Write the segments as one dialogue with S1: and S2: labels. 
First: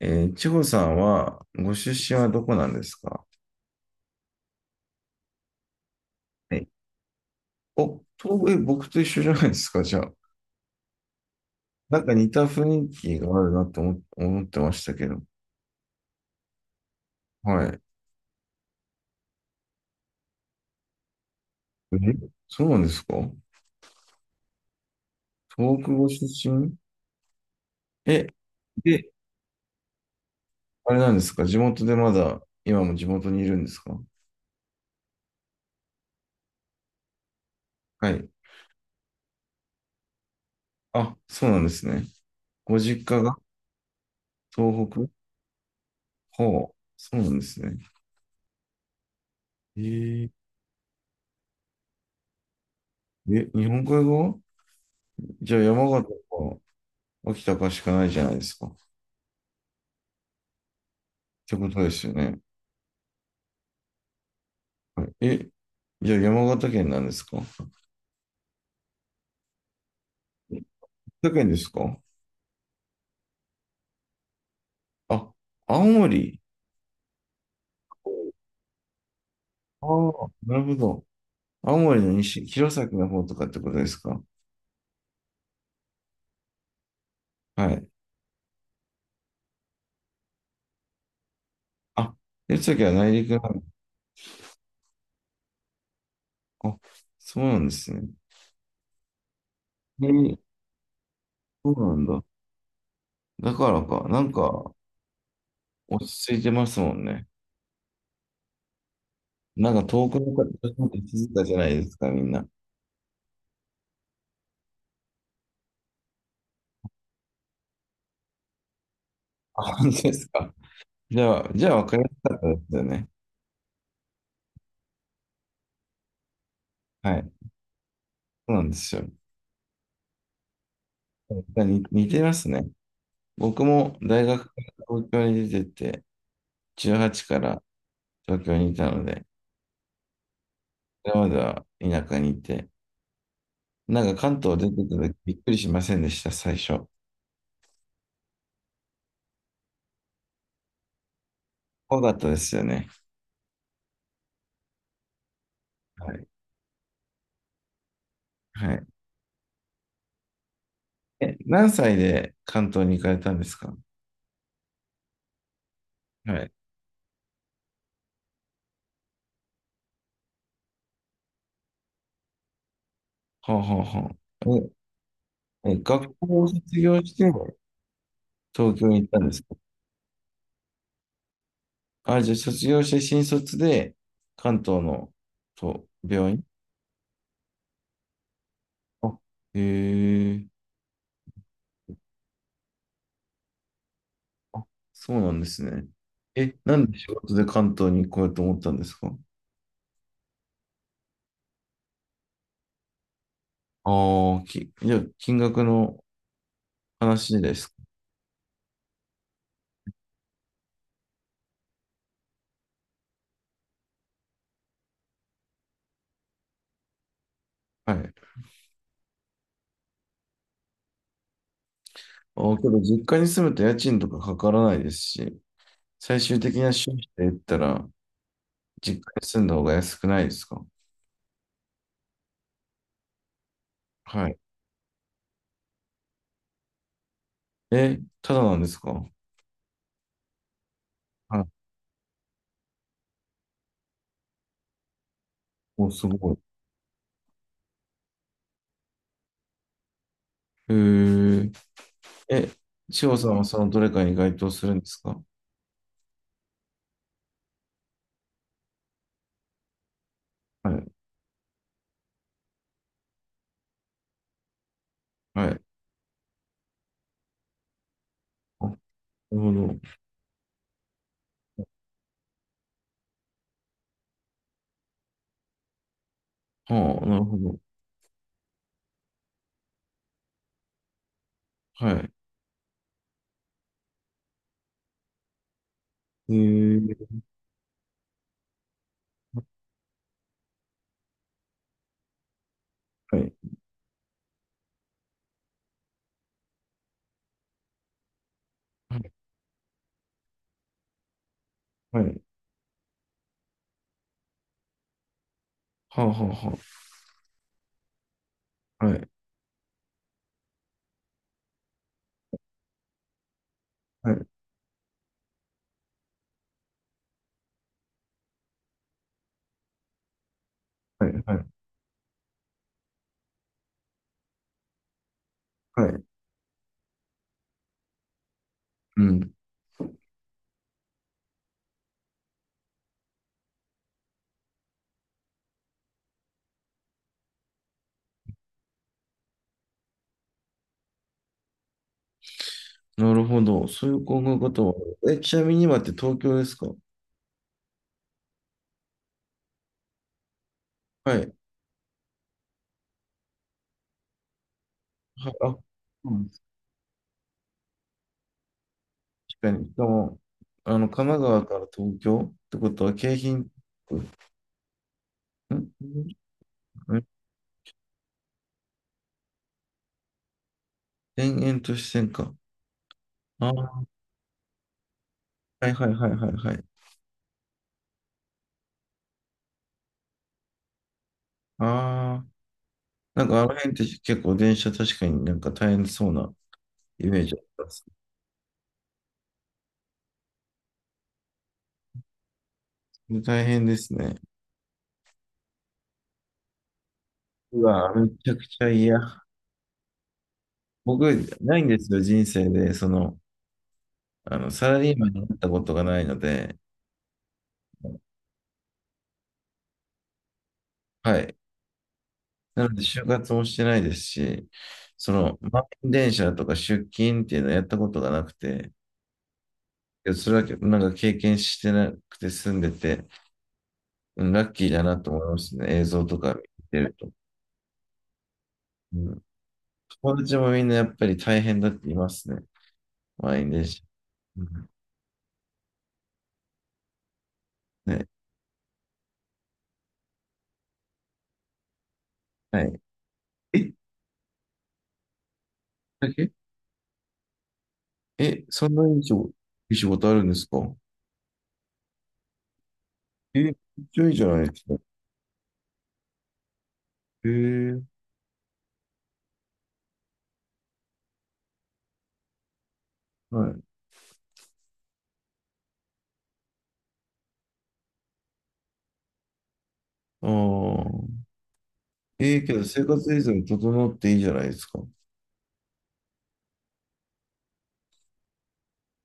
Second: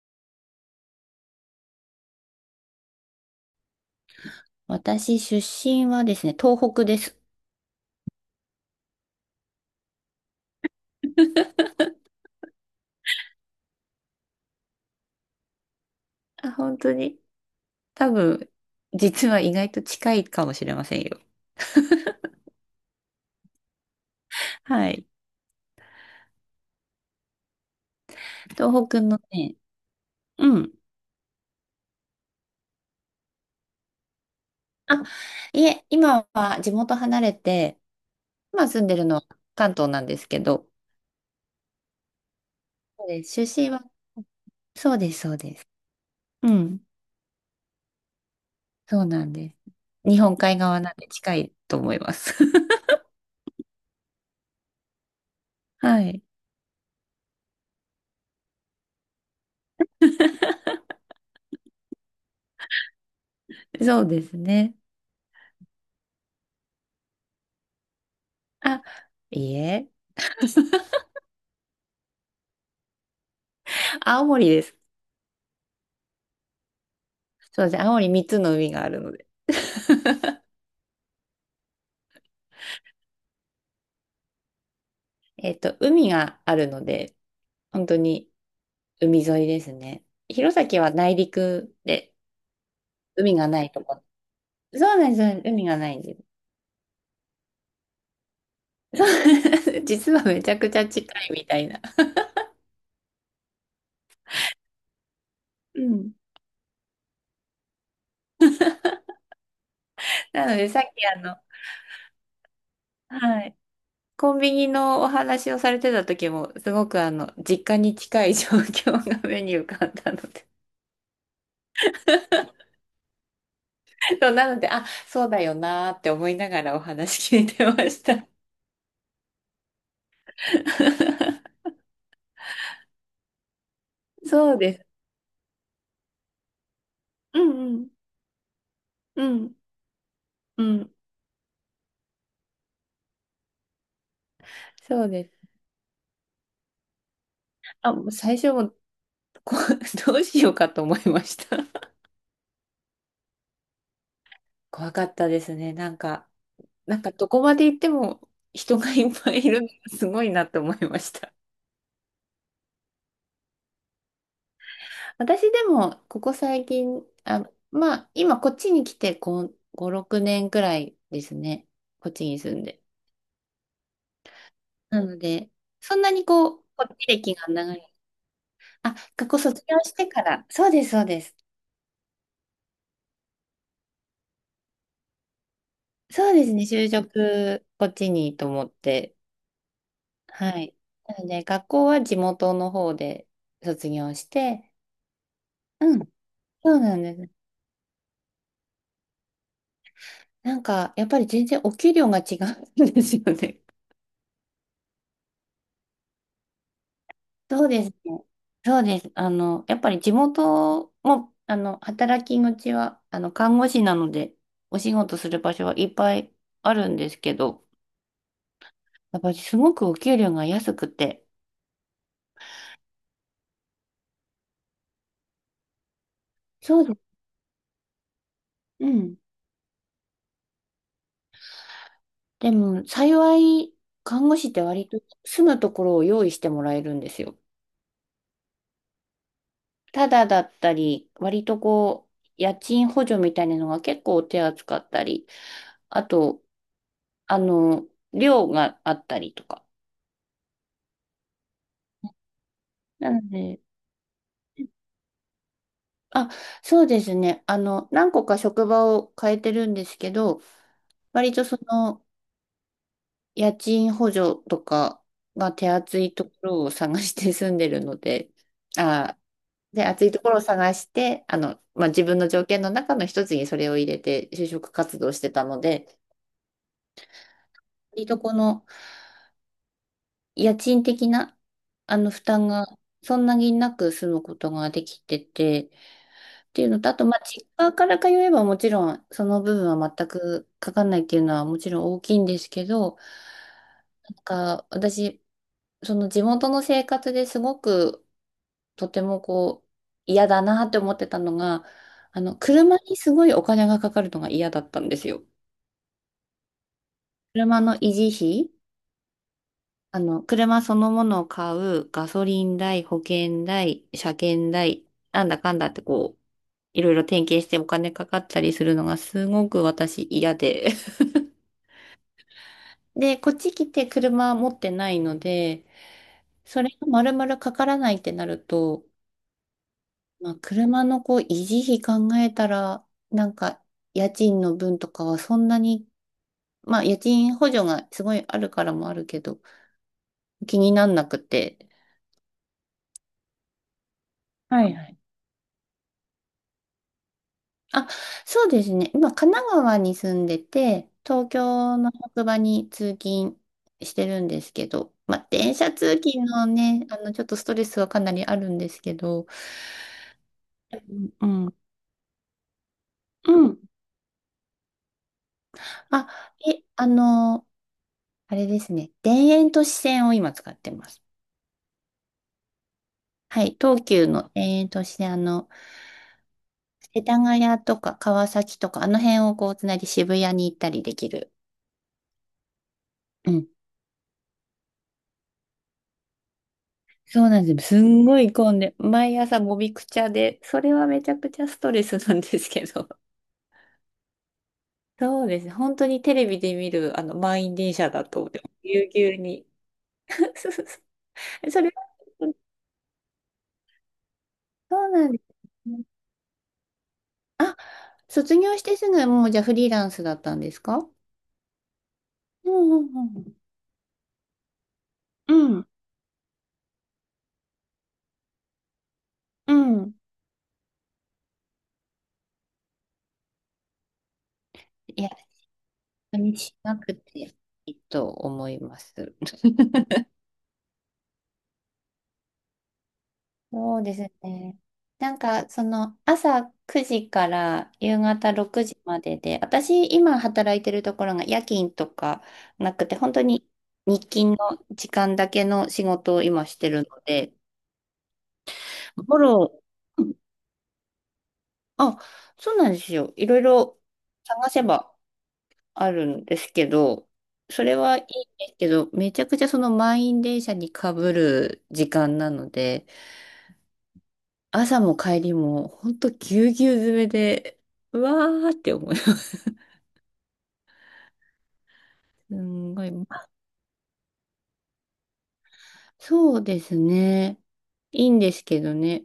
S1: 千穂さんは、ご出身はどこなんですか？
S2: 私、出身はですね、
S1: はい。
S2: 東北です。
S1: お、僕と一緒じゃないですか、じゃあ。なんか似た雰囲気があるなと思ってましたけど。
S2: あ、本当に。
S1: はい。
S2: 多分、実は意外と近いかもしれませんよ。
S1: え、そうなんですか？
S2: はい。
S1: 東北ご出身？え、
S2: 東北
S1: で、
S2: のね、うん。
S1: あれなんですか、地元でまだ、今も地元にいるんですか？
S2: あ、いえ、今は地元離れて、
S1: はい。
S2: 今住んでるのは関東なんですけど、
S1: あ、そうなんですね。ご
S2: そ
S1: 実
S2: う
S1: 家
S2: で
S1: が
S2: す、出身は、
S1: 東
S2: そう
S1: 北？
S2: です、そうです。う
S1: ほう、
S2: ん。
S1: そうなんですね。
S2: そうなんです。
S1: え
S2: 日
S1: ー、
S2: 本海側なんで近いと思います。
S1: え、日本海側？じゃあ山
S2: は
S1: 形
S2: い。
S1: か秋田かしかないじゃないですか。ってことですよね。
S2: そうですね。
S1: はい。え、じゃあ山形県なんですか？
S2: あ、いいえ、
S1: 山形県ですか？
S2: 青森です。
S1: あ、青森。
S2: そうです。青森3つの海があるので、
S1: ああ、なるほど。青森の西、弘前の方とかってことですか？
S2: 海があるので、
S1: は
S2: 本
S1: い。
S2: 当に海沿いですね。弘前は内陸
S1: あ、
S2: で
S1: 弘前は内陸
S2: 海
S1: な
S2: が
S1: の。
S2: ないとこ。そうなんです、海がないんです。
S1: あ、そうなんですね。
S2: そう
S1: え
S2: 実は
S1: ー、
S2: めちゃくちゃ近いみたい
S1: そう
S2: な。
S1: なんだ。だからか、なんか
S2: う
S1: 落
S2: ん。
S1: ち着いてますもんね。なんか遠くの方
S2: なので、さっ
S1: に
S2: き
S1: 気づいたじゃないですか、みんな。
S2: はい。コンビニのお話をされてた時も、すごく実家に近い状況が目に浮か
S1: 本
S2: ん
S1: 当で
S2: だの
S1: す
S2: で。
S1: か？じゃあ、じゃあ分かりやすかったですよね。
S2: そうなので、あ、そうだよなーって思いながらお
S1: はい。
S2: 話聞いてました。
S1: そうなんですよ。似てますね。僕も大学か
S2: そう
S1: ら
S2: です。
S1: 東京に出てて、18か
S2: うん
S1: ら
S2: うん。
S1: 東京にいたの
S2: う
S1: で、
S2: ん。うん。
S1: それまでは田舎にいて、なんか関東出てた
S2: そう
S1: 時
S2: で
S1: びっく
S2: す。
S1: りしませんでした、最初？
S2: あ、もう最初もこ、どうしようかと思いました。
S1: 怖 かったですよね。
S2: 怖かったですね。なん
S1: はい。
S2: か、なんかどこまで行っても
S1: は
S2: 人
S1: い。
S2: がいっぱいいるのがすごいなと思いました。
S1: え、何歳で関東に行かれたんですか？
S2: 私でも、ここ
S1: はい。
S2: 最近、あ、まあ、今こっちに来て5、5、6年くらいですね。こっちに住んで。
S1: ほうほうほう。
S2: なので、
S1: え、え、
S2: そんな
S1: 学
S2: に
S1: 校を
S2: こう、
S1: 卒
S2: こっ
S1: 業
S2: ち
S1: して
S2: 歴が長い。
S1: 東京
S2: あ、
S1: に行ったんで
S2: 学校
S1: すか？
S2: 卒業してから。そうです、そうです。
S1: あ、じゃあ卒業して新卒で関東の、と病
S2: そう
S1: 院。
S2: ですね、就職、こっちにと思っ
S1: あ、
S2: て。
S1: へえ。
S2: はい。なので、学校は地元の方で卒業し
S1: あ、
S2: て、
S1: そうなんですね。
S2: うん、
S1: え、
S2: そ
S1: な
S2: う
S1: ん
S2: な
S1: で
S2: ん
S1: 仕
S2: です。
S1: 事で関東に行こうと思ったんですか？
S2: なんか、やっぱり全然お給料が違うんですよね。
S1: ああ、じゃあ、金額の話で
S2: そう
S1: す
S2: ですね。そうです。やっぱり地元も、働き口は、看護師なので、お仕事する場所はいっぱいあるんですけど、
S1: か。はい。
S2: やっぱりすごくお給料が安くて。
S1: ああ、けど、実家に住むと家賃とかかからないですし、最終的な
S2: そう
S1: 収
S2: で
S1: 支
S2: す。
S1: で言ったら、
S2: う
S1: 実
S2: ん。
S1: 家に住んだ方が安くないですか？
S2: でも、幸い、
S1: は
S2: 看護
S1: い。
S2: 師って割と住むところを用意してもらえるんですよ。
S1: え、ただなんですか？
S2: ただだったり、
S1: はい。
S2: 割とこう、家賃補助みたいなのが結構手厚かったり、
S1: お、
S2: あ
S1: すごい。
S2: と、あの、寮があったりとか。
S1: へえ、え、千
S2: な
S1: 穂
S2: の
S1: さんはそ
S2: で、
S1: のどれかに該当するんですか？
S2: あ、そうですね。何個か職場を変えてるんですけど、
S1: はい。
S2: 割とその、家賃補助とか
S1: は
S2: が
S1: い。
S2: 手厚いところを探して住んでるので、
S1: あ、な
S2: あ、
S1: るほど。
S2: で、厚いところを探して、まあ、自分の条件の中の一つにそれを入れて就職活動してたので、
S1: はあ、なるほど。
S2: 割とこの、家賃的な、
S1: はい。
S2: 負担がそんなになく済むことができてて、
S1: へ
S2: っていう
S1: え、
S2: のと、あと、まあ、実家から通えばもちろん、その部分は全くかかんないっていうのはもちろん大きいんですけど、
S1: はい。
S2: なんか、私、その地元の生活ですごく、とてもこう、嫌だなって思ってたのが、
S1: はい。
S2: 車にすごいお金がかかるのが嫌だったんですよ。
S1: はあ、はあ、は
S2: 車の維持費、
S1: あ。はい。
S2: 車そのものを買う、ガソリン代、保険代、
S1: は
S2: 車
S1: い。
S2: 検代、なんだかんだってこう、いろいろ点検してお金かかったりするのがすごく私嫌で。
S1: は い。はい。
S2: で、こっち来て車持ってないので、
S1: はい。
S2: それが丸々かからないってなると、
S1: うん。
S2: まあ、車のこう、維持費考えたら、なんか、家賃の分とかはそんなに、まあ、家賃補助がすごいあるからもあるけど、気になんなくて、
S1: なるほど。そういう考え方
S2: はい
S1: は。
S2: はい。
S1: え、ちなみに今って東京ですか？
S2: あ、そうですね。今、神奈川に住んでて、
S1: はい。
S2: 東
S1: は
S2: 京の職場に通勤してるんですけど、まあ、電
S1: あ、
S2: 車通
S1: う
S2: 勤
S1: ん、
S2: のね、ちょっとストレスはかなりあるんですけど、
S1: 確かに。しかも、あの、神奈
S2: う
S1: 川か
S2: ん、
S1: ら東京ってことは、京
S2: う
S1: 浜。
S2: ん。
S1: んん。
S2: あ、え、あの、あれですね。田園都市線を今使ってます。
S1: 田園都市線か。
S2: は
S1: ああ、
S2: い、
S1: は
S2: 東急の田園都市線、
S1: いはいはいはいはい。
S2: 世田谷とか川崎とか、あの辺をこう、つないで渋谷に行ったりできる。
S1: ああ、なん
S2: う
S1: かあ
S2: ん、
S1: の辺って結構電車確かになんか大変そうなイメ
S2: そ
S1: ー
S2: う
S1: ジあ
S2: なん
S1: り
S2: で
S1: ま
S2: すよ。す
S1: す。
S2: んごい混んで、毎朝もみくちゃで、それはめちゃくちゃストレスなんですけど。
S1: 大変ですね。
S2: そうですね。本当にテレビで見る、満員
S1: う
S2: 電車
S1: わ、
S2: だ
S1: めち
S2: と、
S1: ゃくちゃ
S2: ぎゅうぎゅう
S1: 嫌。
S2: に。そうそうそ
S1: 僕、
S2: う。
S1: な
S2: そ
S1: いん
S2: れ
S1: で
S2: は、
S1: すよ、人生で、その、あの、サラ
S2: そう
S1: リーマ
S2: な
S1: ン
S2: んで
S1: になったこ
S2: す
S1: と
S2: ね。
S1: がないので、
S2: あ、卒業してすぐ、もうじゃあフリーランスだったんですか？
S1: はい。
S2: う
S1: な
S2: ん
S1: の
S2: う
S1: で、
S2: ん
S1: 就
S2: う
S1: 活
S2: ん。
S1: もしてないですし、その、満員電車とか出勤っていうのをやったことがなくて、
S2: うん、うん。
S1: いや、それはなんか経験してなくて住んでて、うん、ラッキーだな
S2: い
S1: と
S2: や、
S1: 思いますね、映像とか
S2: 楽
S1: 見
S2: しな
S1: てる
S2: く
S1: と。
S2: ていいと思いま
S1: う
S2: す。
S1: ん、友達もみんなやっぱり大変だって言いますね、満員電
S2: そ
S1: 車。
S2: うです
S1: う
S2: ね。
S1: ん。
S2: なんか、その、朝9時から夕
S1: ね、
S2: 方6時までで、私、今働いてるところが夜勤とか
S1: は
S2: な
S1: い。
S2: くて、本当に
S1: え、
S2: 日勤の時間だけの仕
S1: だ
S2: 事を
S1: け、
S2: 今してるので、
S1: え、そんなにい
S2: フ
S1: い仕
S2: ォ
S1: 事、
S2: ロ
S1: いい仕
S2: ー、う
S1: 事あ
S2: ん、
S1: るんですか？
S2: あ、そうなんですよ。いろ
S1: え、
S2: い
S1: めっ
S2: ろ
S1: ちゃいいじゃない
S2: 探
S1: で
S2: せ
S1: すか。
S2: ばあるんですけど、それ
S1: え
S2: は
S1: え。
S2: いいんですけど、めちゃくちゃその満員電車にかぶる時間なので、
S1: はい。
S2: 朝も帰りも、ほんとぎゅうぎゅう詰めで、うわーって思います。
S1: ああ、
S2: す
S1: え、けど
S2: ん
S1: 生
S2: ごい。
S1: 活水準整っていいじゃないですか。
S2: そうですね。いいんですけどね。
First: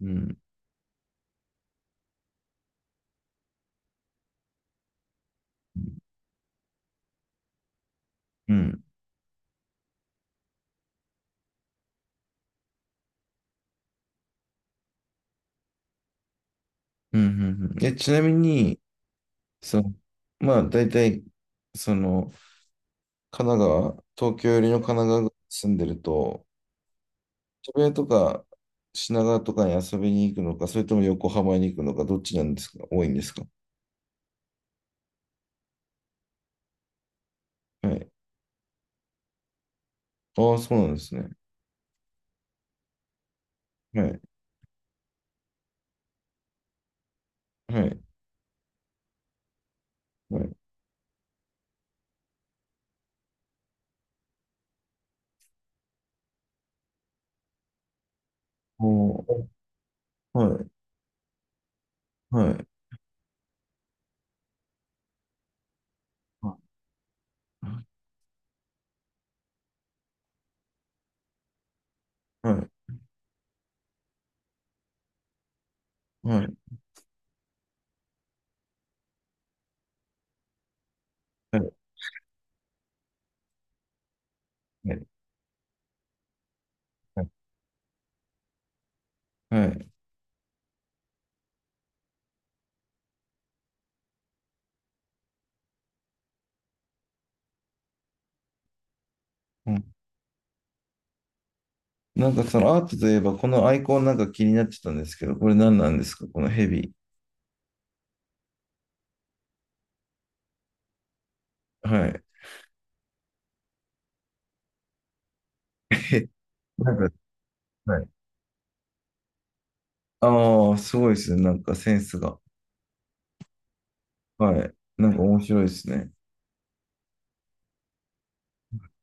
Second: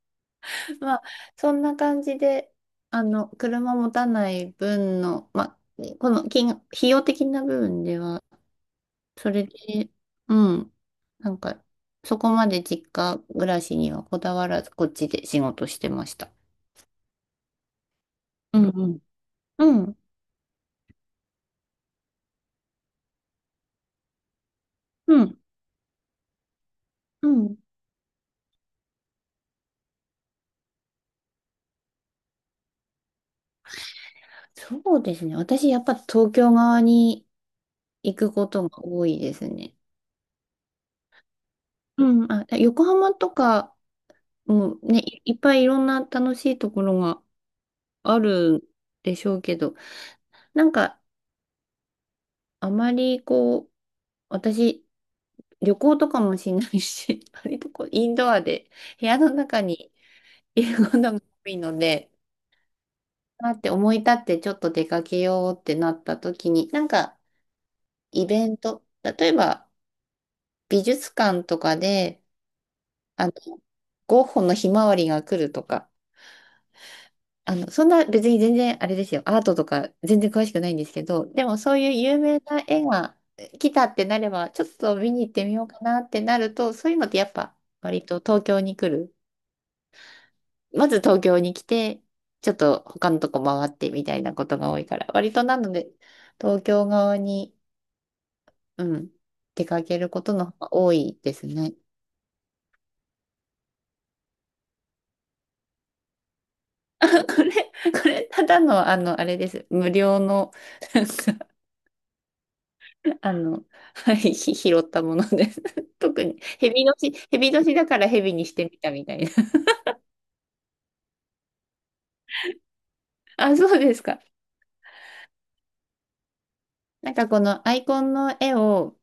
S1: うん
S2: まあ、そんな感じで、車持たない分の、まあ、この金、費用的な部分では、
S1: うん
S2: それで、うん、なんか、そこまで実家暮らしにはこだわらず、こっちで仕事してました。
S1: うん。うん、え、ちなみ
S2: うん
S1: に
S2: うん。
S1: そ
S2: う
S1: の、
S2: ん、
S1: まあだいたいその、神奈川、東京よりの神奈
S2: う
S1: 川
S2: ん、
S1: 住んでると、
S2: うん。
S1: 千葉とか品川とかに遊びに行くのか、それとも横浜に行くのか、どっちなんですか、多いんですか？
S2: そうですね。私、やっぱ東京側に
S1: はい。
S2: 行くことが多いですね。
S1: ああ、そうなんですね。
S2: うん、あ、横浜とか
S1: はい
S2: もね、いいっぱいいろんな楽しいところが
S1: はい
S2: あるでしょうけど、
S1: はい。
S2: なんかあまりこう、私、旅行とかもしないし、割とこう、インドアで部屋の
S1: お。
S2: 中に
S1: は
S2: い
S1: い
S2: ることが多いので、
S1: はい
S2: あって思い立ってちょっと出かけようってなった
S1: は
S2: 時
S1: い
S2: に、なんかイベント、例えば美術館とかで、
S1: はい
S2: あの、ゴッホのひまわりが来るとか、
S1: はいはい
S2: そんな別に全然あれですよ。アートとか全然詳しくないんですけど、でもそういう有名な絵が来たってなれば、ちょっと見に行ってみようかなってなると、そういうのってやっぱ割と東京に来る。
S1: はいはい。
S2: まず東京に来て、ちょっと他のとこ回ってみたいなことが多いから、割となので東京側に、うん、出かけることの方が多いですね。
S1: なんかそのアートといえば、このアイコンなんか気になってたんですけど、これ何なんですか、このヘビ。
S2: これ、これただのあれです。無料の
S1: はい。
S2: あの、はい、拾ったものです。特 に、蛇
S1: なんか、
S2: 年、蛇年だか
S1: はい。
S2: ら蛇にしてみたみたいな。
S1: ああ、すごいですね。なんかセンスが。
S2: あ、そうですか。
S1: はい。なんか面白いですね。
S2: なんかこのアイコンの絵を、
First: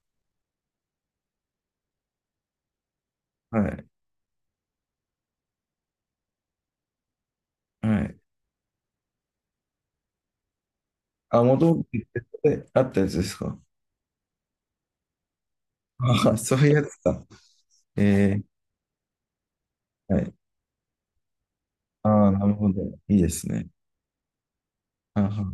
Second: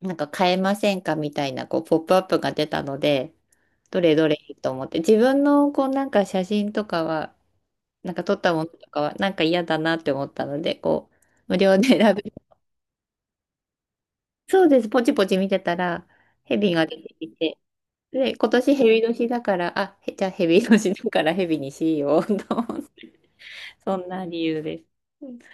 S2: なんか変えませんかみたいな、こう、ポップアップが出たので、
S1: はい。
S2: どれどれと思って、自分のこう、なんか写真とかは、
S1: は
S2: なん
S1: い。
S2: か撮ったものとかは、なんか嫌だなって思ったので、こう、
S1: あ、
S2: 無
S1: もと
S2: 料
S1: もと
S2: で選べ、
S1: あったやつですか？
S2: そうです、ポチポチ見てたら、
S1: ああ、そ
S2: ヘ
S1: うい
S2: ビ
S1: うや
S2: が
S1: つ
S2: 出て
S1: か。
S2: きて、で、
S1: え
S2: 今
S1: え。
S2: 年ヘビ年だから、あ、
S1: は
S2: じゃあ
S1: い。
S2: ヘビ年だからヘビにしよう
S1: あ
S2: と。
S1: あ、なるほど。いいですね。
S2: そんな理由で
S1: あは
S2: す。
S1: は